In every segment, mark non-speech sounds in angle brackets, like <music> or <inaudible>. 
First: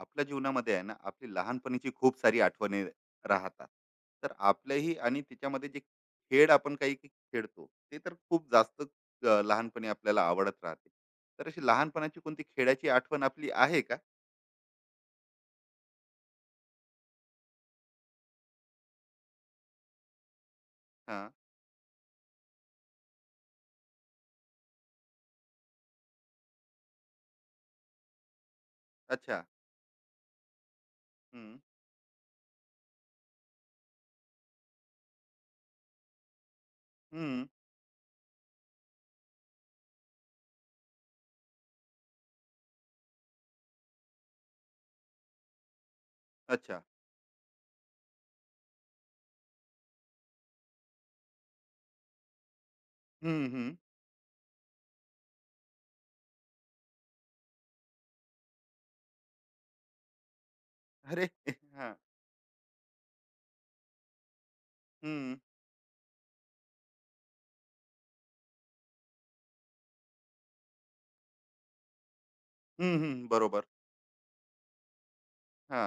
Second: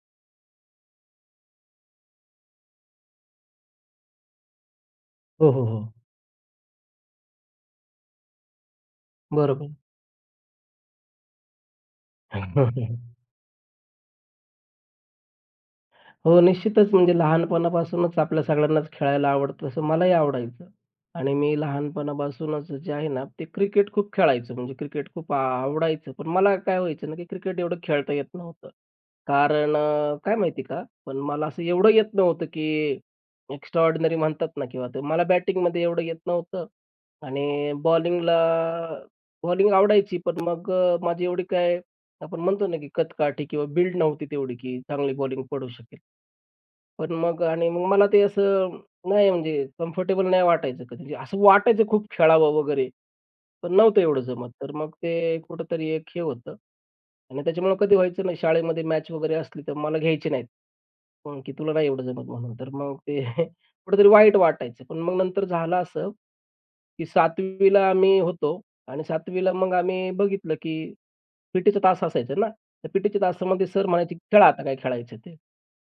आपल्या जीवनामध्ये आहे ना आपली लहानपणीची खूप सारी आठवणी राहतात. तर आपल्याही आणि हो, हो, त्याच्यामध्ये जे हो. खेळ आपण काही काही खेळतो ते तर खूप जास्त बरोबर. लहानपणी आपल्याला आवडत राहते. तर अशी लहानपणाची <laughs> हो, कोणती हो, खेळाची हो. आठवण आपली आहे का? हो, निश्चितच. म्हणजे लहानपणापासूनच आपल्या सगळ्यांनाच खेळायला आवडतं, तसं मलाही आवडायचं. हा. आणि मी लहानपणापासूनच जे आहे ना, ते क्रिकेट खूप खेळायचो. म्हणजे क्रिकेट खूप आवडायचं. पण मला काय व्हायचं ना, की क्रिकेट एवढं खेळता येत नव्हतं. अच्छा. कारण काय माहिती का, पण मला हम्म असं एवढं येत नव्हतं, की एक्स्ट्राऑर्डिनरी म्हणतात ना किंवा ते मला बॅटिंगमध्ये एवढं येत नव्हतं हम्म. आणि बॉलिंग आवडायची. पण मग माझी एवढी काय आपण म्हणतो ना, की कदकाठी किंवा बिल्ड नव्हती तेवढी, की चांगली बॉलिंग पडू शकेल. अच्छा. पण मग आणि मग मला ते असं नाही म्हणजे कम्फर्टेबल नाही वाटायचं कधी. म्हणजे असं वाटायचं खूप खेळावं वगैरे, हम्म पण हम्म. नव्हतं एवढं जमत. तर मग ते कुठेतरी एक हे होतं आणि त्याच्यामुळं कधी व्हायचं नाही शाळेमध्ये मॅच वगैरे असली तर मला घ्यायचे नाहीत. अरे मग की <laughs> तुला नाही हा. एवढं जमत म्हणून. तर मग ते <laughs> कुठेतरी वाईट वाटायचं. पण मग हम्म नंतर झालं असं, की 7वी आम्ही होतो आणि 7वी मग आम्ही बघितलं, की पी तास असायचा ना, तर हम्म पी हम्म. बरोबर. तासामध्ये सर म्हणायचे, "खेळा आता काय खेळायचं ते." हा.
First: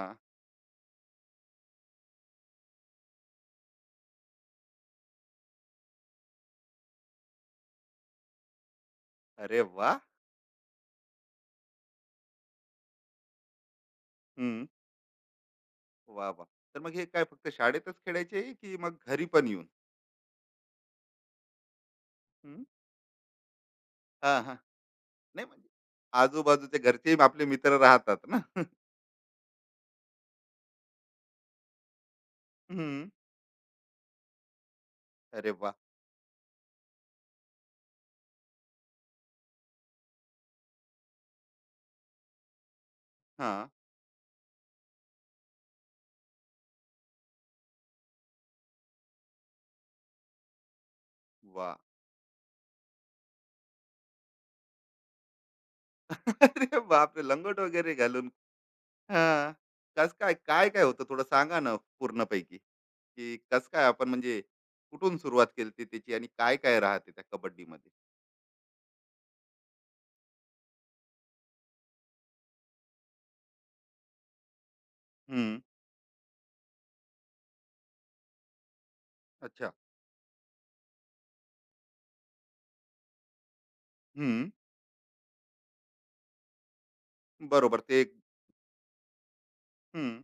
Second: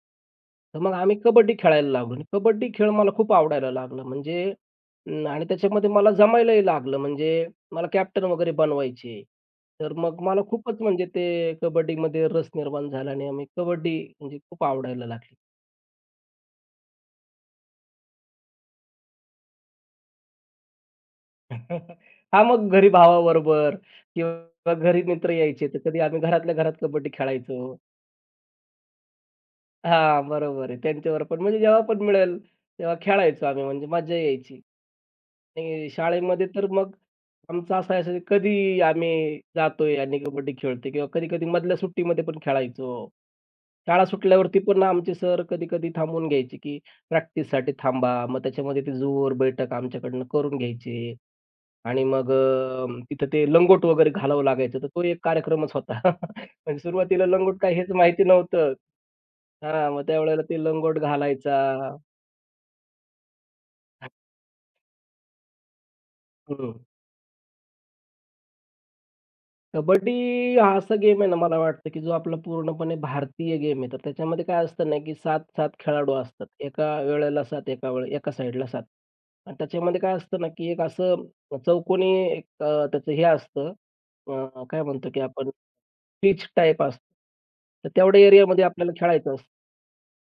तर मग आम्ही कबड्डी खेळायला लागलो आणि कबड्डी खेळ मला खूप आवडायला लागला. म्हणजे आणि त्याच्यामध्ये मला जमायलाही लागलं. म्हणजे मला कॅप्टन वगैरे बनवायचे. अरे वा. तर मग मला खूपच म्हणजे ते कबड्डीमध्ये रस निर्माण झाला आणि आम्ही कबड्डी म्हणजे खूप हम्म. आवडायला लागली. वा वा. तर मग हे काय फक्त शाळेतच खेळायचे की मग घरी पण येऊन? <laughs> हां, मग घरी भावाबरोबर हम्म. किंवा घरी मित्र नाही म्हणजे यायचे, तर कधी आम्ही घरातल्या आजूबाजूचे घरात कबड्डी घरचे आपले खेळायचो. मित्र राहतात ना. <laughs> हां, बरोबर आहे. त्यांच्यावर पण म्हणजे जेव्हा पण मिळेल तेव्हा हम्म. खेळायचो आम्ही म्हणजे मजा यायची. अरे वा. आणि शाळेमध्ये तर मग आमचं असं असायचं, की कधी आम्ही जातोय आणि कबड्डी खेळतोय किंवा कधी-कधी मधल्या सुट्टीमध्ये पण खेळायचो. हा. शाळा सुटल्यावरती पण आमचे सर कधी-कधी थांबवून घ्यायचे, की प्रॅक्टिससाठी थांबा. मग त्याच्यामध्ये ते जोर बैठक आमच्याकडनं करून घ्यायचे वा. आणि मग तिथं ते लंगोट वगैरे घालावं लागायचं. तर तो एक कार्यक्रमच होता. <laughs> <laughs> अरे म्हणजे बापरे, सुरुवातीला लंगोट लंगोट काय हेच वगैरे माहिती घालून. नव्हतं. हा. हां, मग कस काय त्यावेळेला ते काय काय लंगोट होतं थोडं घालायचा. सांगा ना, पूर्णपैकी, की कस काय आपण म्हणजे कुठून सुरुवात केली होती त्याची आणि काय काय हं. राहते त्या कबड्डीमध्ये? कबड्डी हा असा गेम आहे ना, मला वाटतं, की जो आपला पूर्णपणे भारतीय गेम आहे. तर त्याच्यामध्ये काय असतं ना, की हम्म. 7-7 खेळाडू असतात. एका वेळेला 7, एका साइडला 7. आणि अच्छा. त्याच्यामध्ये काय असतं ना, की एक असं चौकोनी एक त्याचं हे असतं हम्म. काय म्हणतो, की आपण पिच टाइप असतं. बरोबर तर ते एक-. तेवढ्या एरियामध्ये आपल्याला खेळायचं असतं. हम्म.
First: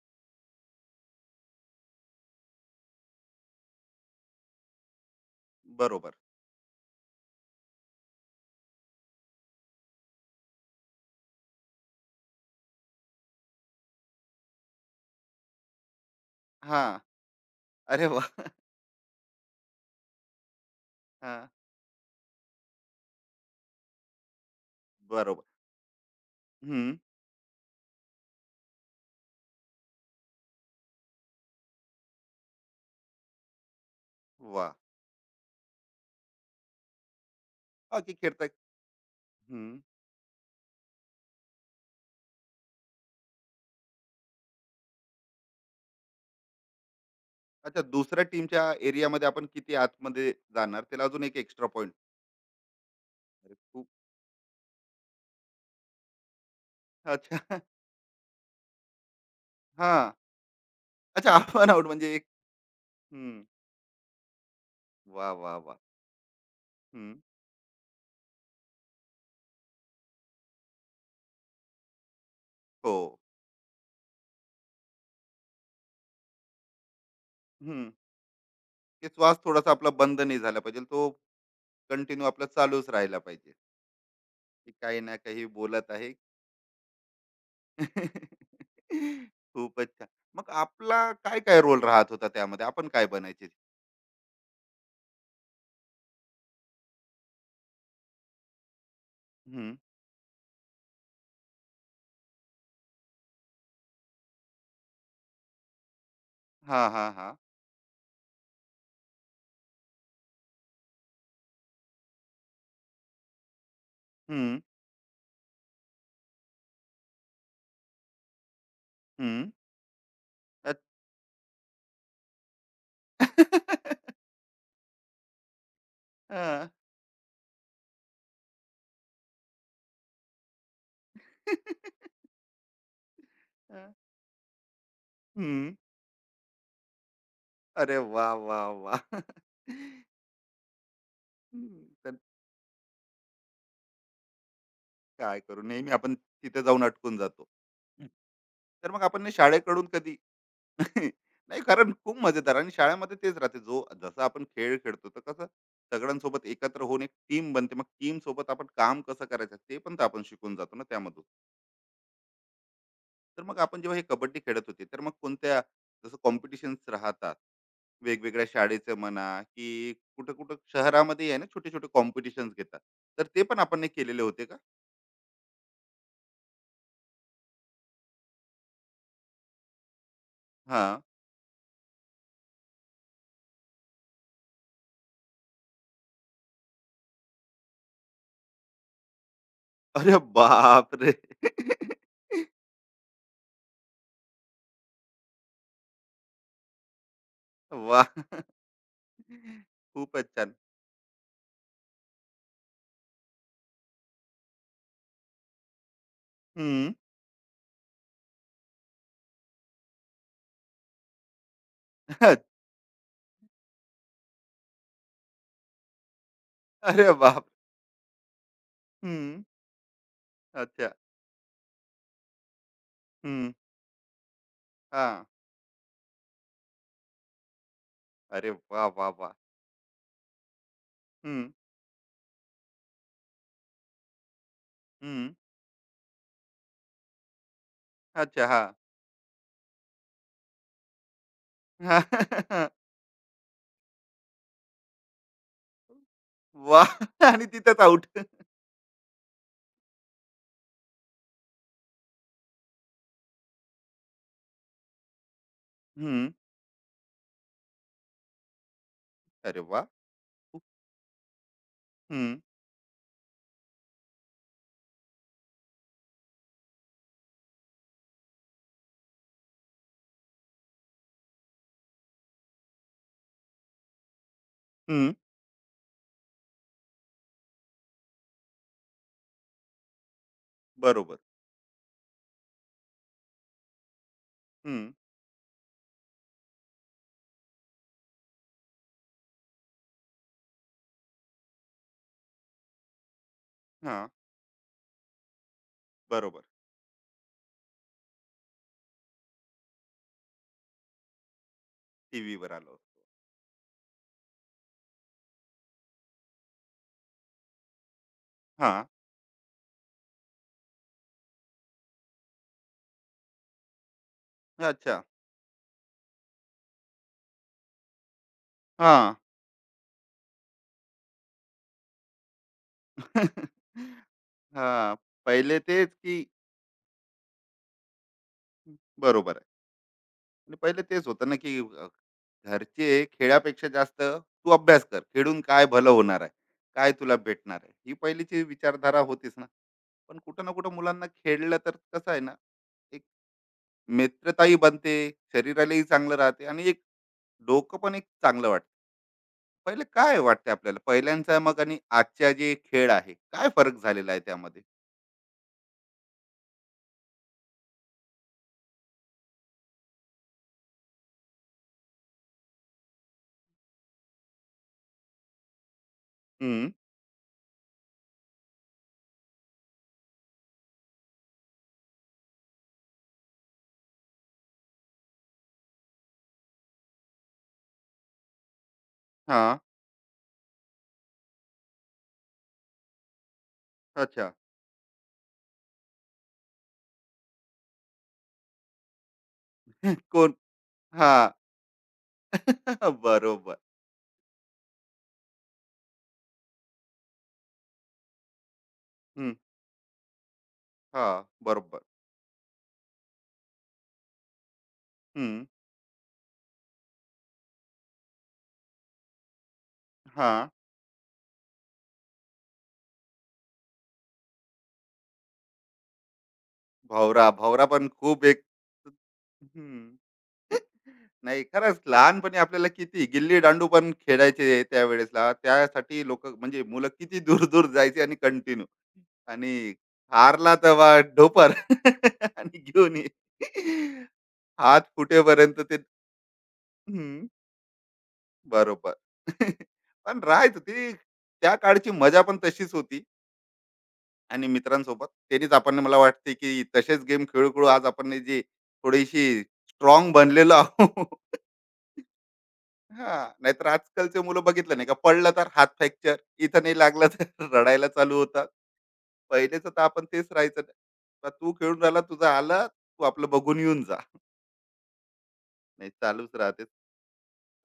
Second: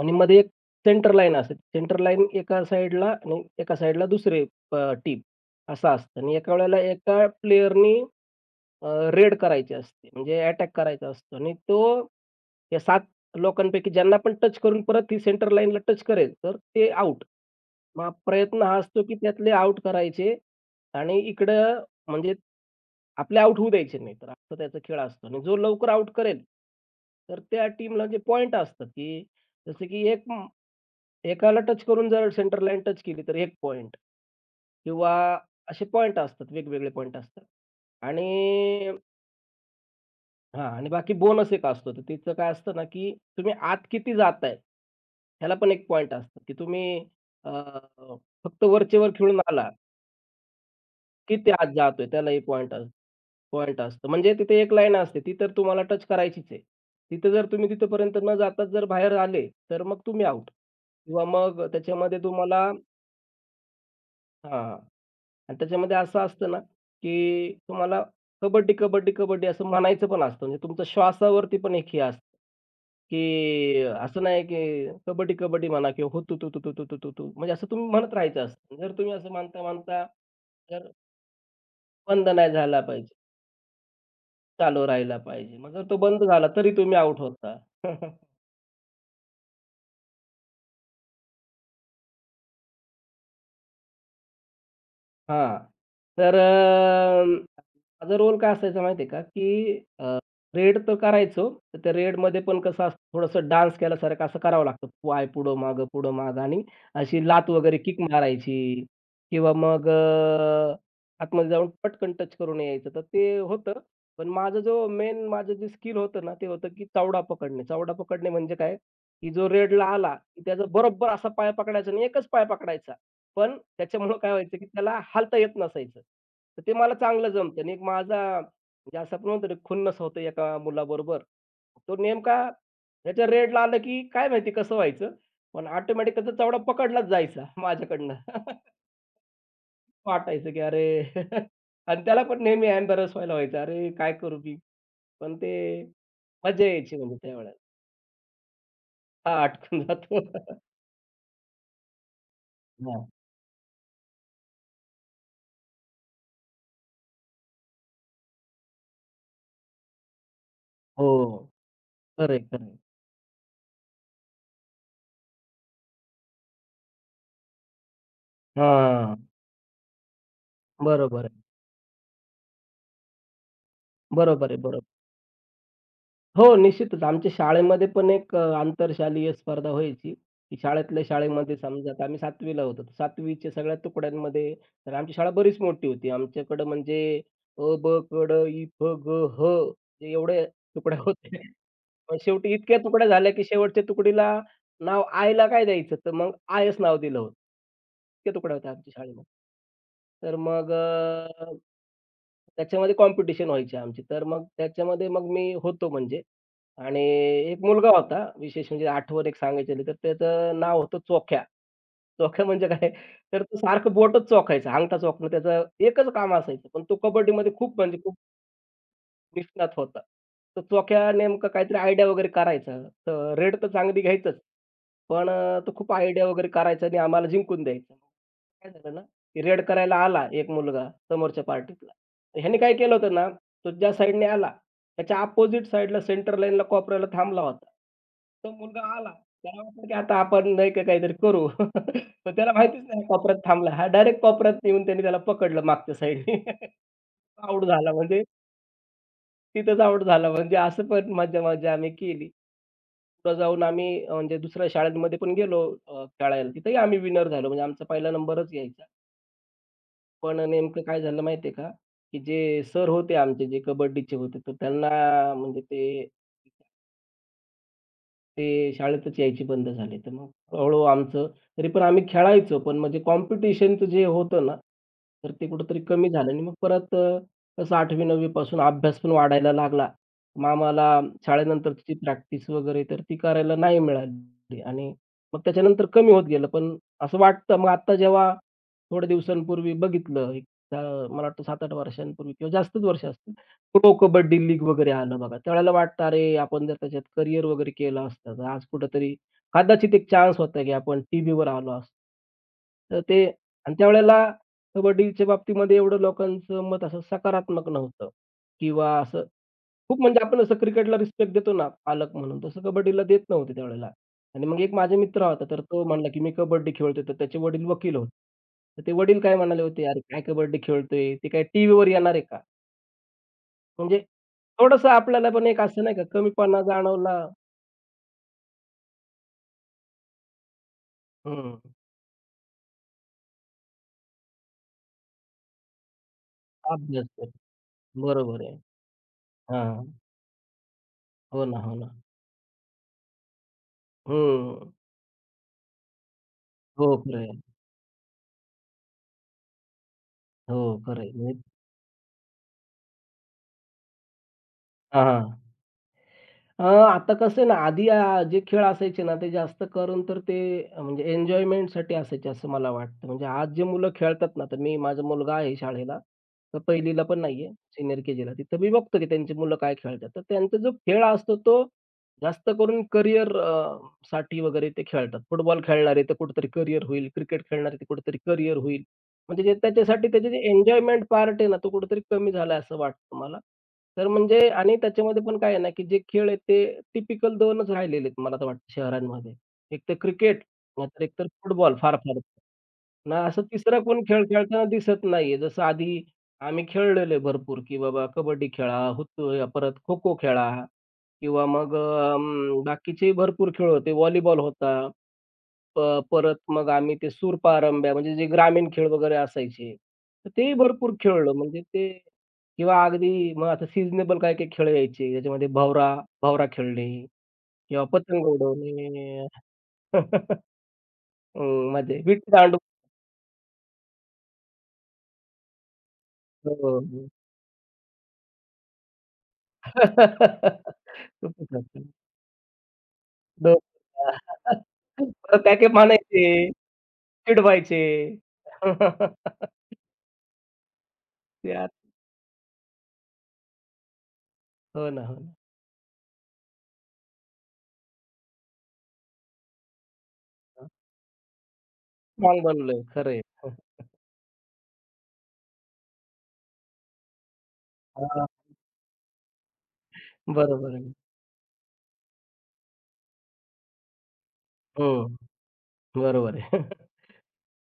आणि मध्ये एक सेंटर लाईन असते. सेंटर लाईन एका साइडला आणि एका साइडला दुसरे टीम असं बरोबर. असतं. आणि एका वेळेला एका प्लेयरनी अ, रेड करायची असते. म्हणजे अटॅक करायचा असतो आणि तो या 7 लोकांपैकी ज्यांना पण टच करून परत ती सेंटर लाईनला टच करेल, तर हा. ते आउट. अरे मग वा. <laughs> प्रयत्न हा असतो, की त्यातले आउट करायचे आणि हा. इकडं म्हणजे आपले आउट होऊ द्यायचे नाही. तर असा त्याचा खेळ असतो आणि बरोबर. जो लवकर आउट करेल, हम्म. तर त्या टीमला जे पॉइंट असतात, की जसं की एक म एकाला टच करून जर सेंटर लाईन टच केली, तर एक पॉइंट वा. किंवा असे पॉइंट असतात, वेगवेगळे पॉइंट असतात. हा, की खेळता. आणि हां आणि बाकी बोनस एक असतो. तर तिचं काय असतं ना, की तुम्ही आत किती जाताय, ह्याला पण एक पॉइंट असतो, की तुम्ही अ, अच्छा, दुसऱ्या टीमच्या फक्त वरच्या वर एरियामध्ये खेळून आपण आला, किती आतमध्ये जाणार त्याला अजून एक किती एक्स्ट्रा आत पॉइंट. जातोय त्यालाही अरे पॉइंट खूप. असतो. म्हणजे तिथे एक लाईन असते, ती तर तुम्हाला टच करायचीच आहे. तिथे अच्छा. जर <laughs> तुम्ही तिथपर्यंत न जाताच जर बाहेर आले, तर हा. मग तुम्ही आउट किंवा अच्छा, मग आपण आउट म्हणजे त्याच्यामध्ये एक. तुम्हाला हम्म. हां. वा वा आणि वा. त्याच्यामध्ये असं असतं ना, हम्म. की तुम्हाला कबड्डी, कबड्डी, कबड्डी असं म्हणायचं पण असतं. म्हणजे तुमच्या श्वासावरती पण एक हे असतं, हो. की असं नाही की कबड्डी, कबड्डी म्हणा किंवा हुतू तू, तू, तू, तू, तू, तू, तू तू, म्हणजे असं तुम्ही हम्म. म्हणत राहायचं असतं. जर ते तुम्ही असं श्वास थोडासा आपला म्हणता-म्हणता बंद नाही झाला पाहिजे जर तो, कंटिन्यू बंद आपला नाही झाला चालूच पाहिजे, राहिला पाहिजे, की चालू काही ना राहिला काही पाहिजे. मग जर बोलत तो आहे. बंद झाला तरी तुम्ही आउट होता. <laughs> <laughs> खूपच छान. मग आपला काय काय रोल राहत होता त्यामध्ये, आपण काय बनायचे? हां. तर माझा रोल काय असायचा माहिती का, की हम्म. रेड तर करायचो. तर त्या रेडमध्ये पण कसं असतं थोडंसं डान्स केल्यासारखं असं करावं लागतं. पाय पुढं-मागं, पुढं-मागं आणि हा हा अशी हा. लात वगैरे किक मारायची किंवा मग आतमध्ये जाऊन पटकन टच करून यायचं. तर ते होतं. पण हम्म. माझा जो मेन माझं जे स्किल होतं ना, ते होतं की चावडा पकडणे. चावडा पकडणे म्हणजे काय, की जो हम्म. रेडला आला, की त्याचा अच्छा. बरोबर असा पाय पकडायचा आणि एकच पाय पकडायचा. पण <laughs> त्याच्यामुळं काय व्हायचं, की त्याला हालता येत नसायचं. तर हा. ते मला चांगलं जमतं आणि एक माझा म्हणजे असं आपण म्हणतो ना, खुन्नस होतं एका मुलाबरोबर. तो <laughs> नेमका ह्याच्या रेडला आलं, हा. की काय माहिती कसं व्हायचं, पण हम्म. ऑटोमॅटिक त्याचा चावडा पकडलाच जायचा अरे माझ्याकडनं. वा, वा, <laughs> वा. <laughs> वाटायचं, की अरे <laughs> हं, आणि तर त्याला पण नेहमी एम्बॅरस व्हायला व्हायचं. अरे काय करू मी? पण काय करू? ते नेहमी आपण तिथे मजा जाऊन यायची अटकून म्हणजे जातो. त्यावेळेला. हं. तर मग आपण ना हा, अटकून शाळेकडून कधी. जातो. <laughs> <laughs> नाही, कारण खूप मजेदार, आणि हां. शाळेमध्ये तेच राहते. जो जसं आपण खेळ खेळतो, तर कसं सगळ्यांसोबत एकत्र होऊन एक टीम बनते. मग टीमसोबत आपण काम कसं करायचं ते पण तर आपण शिकून जातो ना हो. त्यामधून. खरं आहे, खरं तर मग आपण जेव्हा हे कबड्डी खेळत होते, तर मग कोणत्या, जसं कॉम्पिटिशन्स राहतात, वेगवेगळ्या शाळेचं म्हणा, की कुठं कुठं बरोबर शहरामध्ये आहे. आहे ना छोटे छोटे कॉम्पिटिशन्स घेतात, तर ते पण आपण नाही केलेले होते बरोबर का? आहे, बरोबर. हो, निश्चितच. आमच्या शाळेमध्ये पण एक आंतरशालेय स्पर्धा व्हायची, की हा. शाळेतल्या शाळेमध्ये समजा आता आम्ही 7वी ला होतो. 7वी च्या सगळ्या तुकड्यांमध्ये तर आमची शाळा बरीच मोठी होती. आमच्याकडं म्हणजे अ, ब, क, ड, इ, फ, ग, ह अरे एवढ्या बाप तुकड्या रे. होत्या. <laughs> पण शेवटी इतक्या तुकड्या झाल्या, की शेवटच्या तुकडीला नाव आयला काय द्यायचं? तर मग आयच नाव दिलं होतं. वा. इतक्या तुकड्या होत्या आमच्या शाळेमध्ये. खूपच तर छान. मग त्याच्यामध्ये कॉम्पिटिशन व्हायची आमची. तर मग त्याच्यामध्ये मग मी होतो म्हणजे हम्म. आणि एक मुलगा होता विशेष म्हणजे आठवण एक सांगायची झाली तर त्याचं नाव होतं चोख्या. चोख्या <laughs> म्हणजे काय? तर तो सारखं बोटच चोखायचा, अंगठा चोखणं त्याचं एकच काम असायचं. पण तो अरे बाप. कबड्डीमध्ये खूप म्हणजे खूप हम्म. निष्णात होता. तर अच्छा. चोख्या नेमकं काहीतरी आयडिया वगैरे करायचा. तर हम्म. रेड तर चांगली घ्यायचंच. हा. पण तो खूप आयडिया वगैरे करायचा आणि आम्हाला जिंकून द्यायचा. अरे काय वा झालं ना, वा वा. की रेड करायला आला एक मुलगा समोरच्या हम्म. पार्टीतला. ह्याने काय केलं होतं ना, तो ज्या साइडने आला, त्याच्या हम्म. अपोझिट साइडला सेंटर लाईनला कोपऱ्याला थांबला होता. अच्छा. तो हा. मुलगा आला, त्याला वाटलं की आता आपण नाही का काहीतरी करू. <laughs> पण त्याला हा. माहितीच नाही कोपऱ्यात थांबला. हा डायरेक्ट कोपऱ्यात येऊन त्याने त्याला पकडलं मागच्या <laughs> साइडने. <laughs> वा. आणि आउट तिथंच झाला आउट. म्हणजे तिथेच आउट झाला. म्हणजे असं पण मज्जा-मज्जा आम्ही केली. पुढे जाऊन आम्ही अं, म्हणजे दुसऱ्या शाळांमध्ये पण गेलो हम्म. खेळायला. तिथेही आम्ही विनर झालो. म्हणजे आमचा पहिला नंबरच यायचा. अरे वा. पण नेमकं काय झालं माहिती आहे का, की हम्म. जे सर होते आमचे, जे कबड्डीचे होते, तर त्यांना म्हणजे ते ते शाळेतच यायची बंद झाली. तर मग हळू-हळू आमचं तरी पण आम्ही खेळायचो, पण म्हणजे कॉम्पिटिशनचं जे होतं ना, हम्म. तर ते कुठेतरी कमी झालं आणि मग परत कसं 8वी-9वी पासून अभ्यास पण वाढायला लागला. मग आम्हाला बरोबर. शाळेनंतरची प्रॅक्टिस वगैरे तर ती करायला नाही मिळाली हम्म. आणि मग त्याच्यानंतर कमी होत गेलं. पण असं वाटतं मग आत्ता जेव्हा थोड्या दिवसांपूर्वी बघितलं, एक मला वाटतं 7-8 वर्षांपूर्वी किंवा जास्तच वर्ष असतील. प्रो हा. कबड्डी लीग वगैरे आलं बघा. त्यावेळेला वाटतं, अरे बरोबर. आपण जर त्याच्यात करियर वगैरे केलं असतं, तर आज कुठेतरी कदाचित एक चान्स होता, की आपण टीव्हीवर आलो असतो. टीव्हीवर आलो. तर ते आणि त्यावेळेला कबड्डीच्या बाबतीमध्ये एवढं लोकांचं मत असं सकारात्मक नव्हतं हां. किंवा असं खूप म्हणजे आपण असं क्रिकेटला रिस्पेक्ट देतो ना, पालक म्हणून, तसं कबड्डीला देत नव्हते त्यावेळेला. आणि मग एक माझा अच्छा. मित्र होता, तर तो म्हणला, की "मी कबड्डी खेळतोय." तर त्याचे वडील वकील होते. तर ते हां. वडील काय म्हणाले होते, "अरे काय कबड्डी खेळतोय? ते काय टीव्हीवर येणार आहे का?" हां. <laughs> म्हणजे थोडंसं आपल्याला पण पहिले एक असं तेच नाही का की, कमीपणा जाणवला बरोबर आहे. आणि पहिले तेच होतं ना, की हं. घरचे, खेळापेक्षा जास्त तू अभ्यास कर. खेळून काय भलं होणार आहे? काय अभ्यास तुला कर. भेटणार आहे? ही पहिलीची बरोबर आहे. विचारधारा होतीच ना. हां. पण कुठं ना कुठं मुलांना हो खेळलं ना, तर हो ना. कसं आहे ना, एक मित्रताही हं. बनते, शरीरालाही चांगलं राहते, आणि एक हो, खरं आहे. डोकं पण एक चांगलं वाटतं. पहिले काय वाटते हो, आपल्याला? खरं आहे. पहिल्यांचा म्हणजे मग, आणि आजच्या जे खेळ आहे, काय फरक झालेला आहे त्यामध्ये? हां, हां. आता कसं आहे ना, आधी जे खेळ असायचे ना, ते जास्त करून तर ते म्हणजे एन्जॉयमेंटसाठी असायचे असं मला वाटतं. म्हणजे आज जे मुलं खेळतात ना, तर मी माझा मुलगा आहे शाळेला, तर हं. 1लीला पण नाहीये, सीनियर के-जीला. तिथं मी बघतो की त्यांची मुलं काय खेळतात. तर त्यांचा जो खेळ असतो तो जास्त करून करियर साठी वगैरे ते खेळतात. फुटबॉल खेळणारे तर कुठेतरी करियर होईल, क्रिकेट खेळणारे ते कुठेतरी करियर होईल. म्हणजे जे हां. त्याच्यासाठी त्याचे जे एन्जॉयमेंट पार्ट आहे ना, तो कुठेतरी कमी झाला असं वाटतं मला. तर अच्छा. म्हणजे आणि त्याच्यामध्ये पण काय आहे ना, की जे खेळ आहेत ते टिपिकल 2च राहिलेले आहेत मला तर वाटतं शहरांमध्ये. एक तर कोण. क्रिकेट, नाहीतर एकतर हां. फुटबॉल फार-फार. <laughs> ना असं बरोबर. तिसरा कोण खेळ खेळताना दिसत नाहीये. जसं आधी आम्ही खेळलेलो आहे भरपूर, की बाबा कबड्डी खेळा, हं. हुतू परत खो-खो खेळा हां, किंवा मग बरोबर. अं, भरपूर खेळ होते. व्हॉलीबॉल होता. हं. परत मग आम्ही ते सूरपारंब्या म्हणजे जे ग्रामीण खेळ वगैरे असायचे, तर हां. तेही भरपूर खेळलो. म्हणजे ते किंवा अगदी मग आता सीझनेबल काही-काही खेळ यायचे. त्याच्यामध्ये भवरा भवरा खेळणे भावरा भवरा किंवा पण खूप पतंग एक. उडवणे हं. <laughs> हं, नाही, खरंच मजा आहे. लहानपणी विटीदांडू आपल्याला किती गिल्ली-दांडू पण खेळायचे त्यावेळेसला. त्यासाठी लोकं हो, म्हणजे मुलं हो. किती दूर-दूर जायचे आणि कंटिन्यू. आणि हारला तर <laughs> वा ढोपर खूपच असतं. <laughs> आणि घेऊन ये. डो हात <laughs> परत फुटेपर्यंत काय-काय ते. म्हणायचे, चिडवायचे. बरोबर. <laughs> <laughs> पण राहायचं ती त्या ते काळची मजा पण तशीच होती, आणि हो ना, मित्रांसोबत हो ना. त्यांनीच आपण, मला वाटते, की तसेच गेम खेळू-खेळू आज आपण जी थोडीशी स्ट्रॉंग बनलेलो आहोत. <laughs> हां. बनलोय. खरं हां, आहे. नाहीतर <laughs> आजकालचे मुलं बघितलं नाही का, पडलं तर हात फ्रॅक्चर, इथं नाही लागलं तर <laughs> रडायला चालू होतात. पहिलेचं तर आपण तेच राहायचं. बरोबर आहे. तर तू खेळून राहिला, तुझं आलं, तू आपलं बघून येऊन जा. हं. नाही, चालूच बरोबर आहे. राहते. <laughs>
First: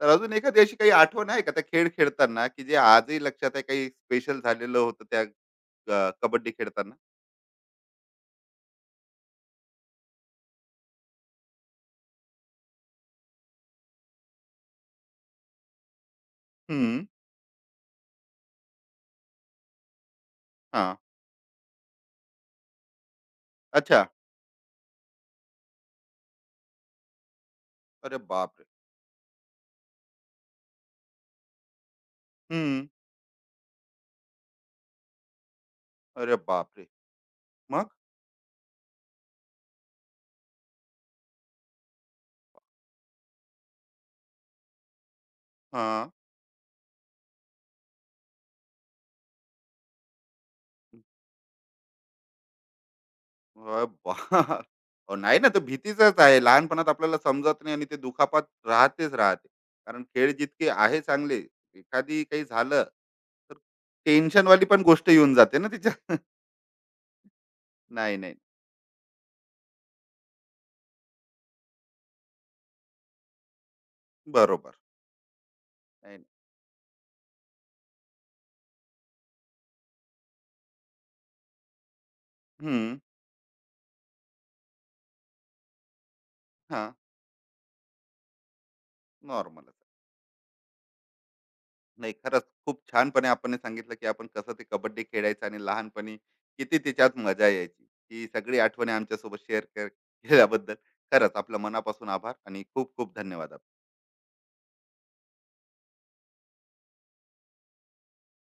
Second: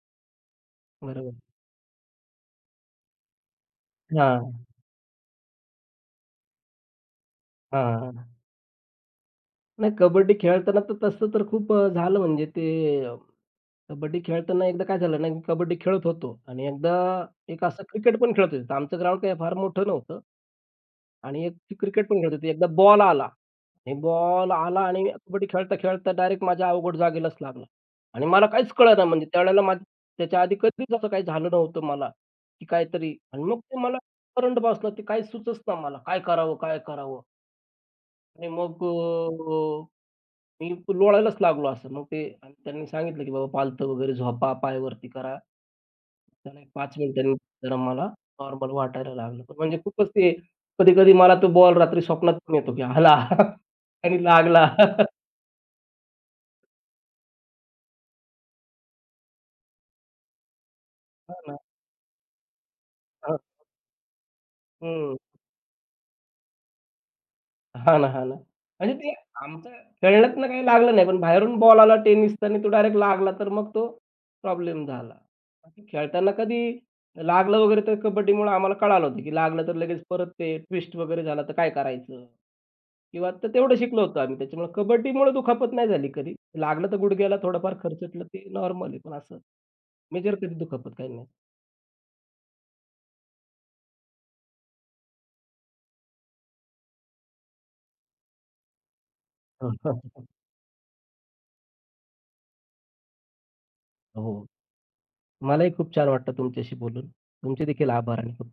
तर अजून एखादी अशी काही आठवण बरोबर. आहे का त्या खेळ खेळताना, की जे आजही लक्षात आहे, काही स्पेशल हां, झालेलं होतं त्या कबड्डी खेळताना? हां. नाही कबड्डी खेळताना तर तसं तर खूप झालं म्हणजे ते अ, कबड्डी खेळताना एकदा काय झालं ना, मी कबड्डी खेळत होतो आणि एकदा हं. एक असं क्रिकेट पण खेळत होतो. आमचं ग्राउंड काही फार मोठं नव्हतं हां. आणि एक क्रिकेट पण खेळत होतो. एकदा बॉल आला आणि अच्छा. बॉल आला आणि कबड्डी खेळता-खेळता डायरेक्ट माझ्या अवघड जागेलाच लागला अरे आणि मला बापरे! काहीच कळेना म्हणजे त्यावेळेला माझं त्याच्या आधी कधीच असं काही झालं नव्हतं मला, की हं. काहीतरी आणि मग ते मला करंट बसला. ते काही सुचेच ना मला. काय अरे करावं? काय बापरे! करावं? मग? आणि मग मी लोळायलाच लागलो असं. मग ते आणि त्यांनी सांगितलं, की "बाबा पालथं वगैरे झोपा, पाय वरती करा." हां. त्याने पाच मिनिटांनी जरा मला नॉर्मल वाटायला लागलं. पण म्हणजे खूपच ते कधी-कधी मला तो बॉल रात्री स्वप्नात पण येतो, की आला <laughs> बाप आणि लागला. <laughs> अहो, नाही ना, तो भीतीचंच आहे. लहानपणात आपल्याला समजत नाही आणि ते दुखापत राहतेच राहते. कारण खेळ जितके आहे हां चांगले, ना. एखादी काही झालं हां. तर टेन्शनवाली पण गोष्ट हं. येऊन जाते ना तिच्यात. <laughs> हां ना, नाही, हां नाही. ना. म्हणजे ते आमचं खेळण्यातनं काही लागलं नाही, पण बाहेरून बॉल आला टेनिसचा आणि तो डायरेक्ट लागला, तर मग तो बरोबर. प्रॉब्लेम झाला. बाकी नाही. खेळताना कधी लागलं वगैरे तर कबड्डीमुळं आम्हाला कळालं होतं, की लागलं तर लगेच परत ते ट्विस्ट वगैरे झाला तर काय करायचं? हं. किंवा तर तेवढं शिकलो होतो आम्ही. त्याच्यामुळे कबड्डीमुळे दुखापत नाही झाली कधी. लागलं हां, तर गुडघ्याला थोडंफार खरचटलं ते नॉर्मल आहे, पण असं नॉर्मलच. मेजर कधी दुखापत काही नाही. नाही, खरंच खूप छानपणे आपण हे सांगितलं, की आपण कसं ते कबड्डी खेळायचं आणि लहानपणी किती त्याच्यात मजा यायची. ही सगळी आठवणी आमच्यासोबत शेअर <laughs> के हो. केल्याबद्दल खरंच आपल्या मनापासून आभार आणि खूप खूप धन्यवाद. हो. मलाही खूप छान वाटलं तुमच्याशी बोलून. तुमचे देखील आभार आणि खूप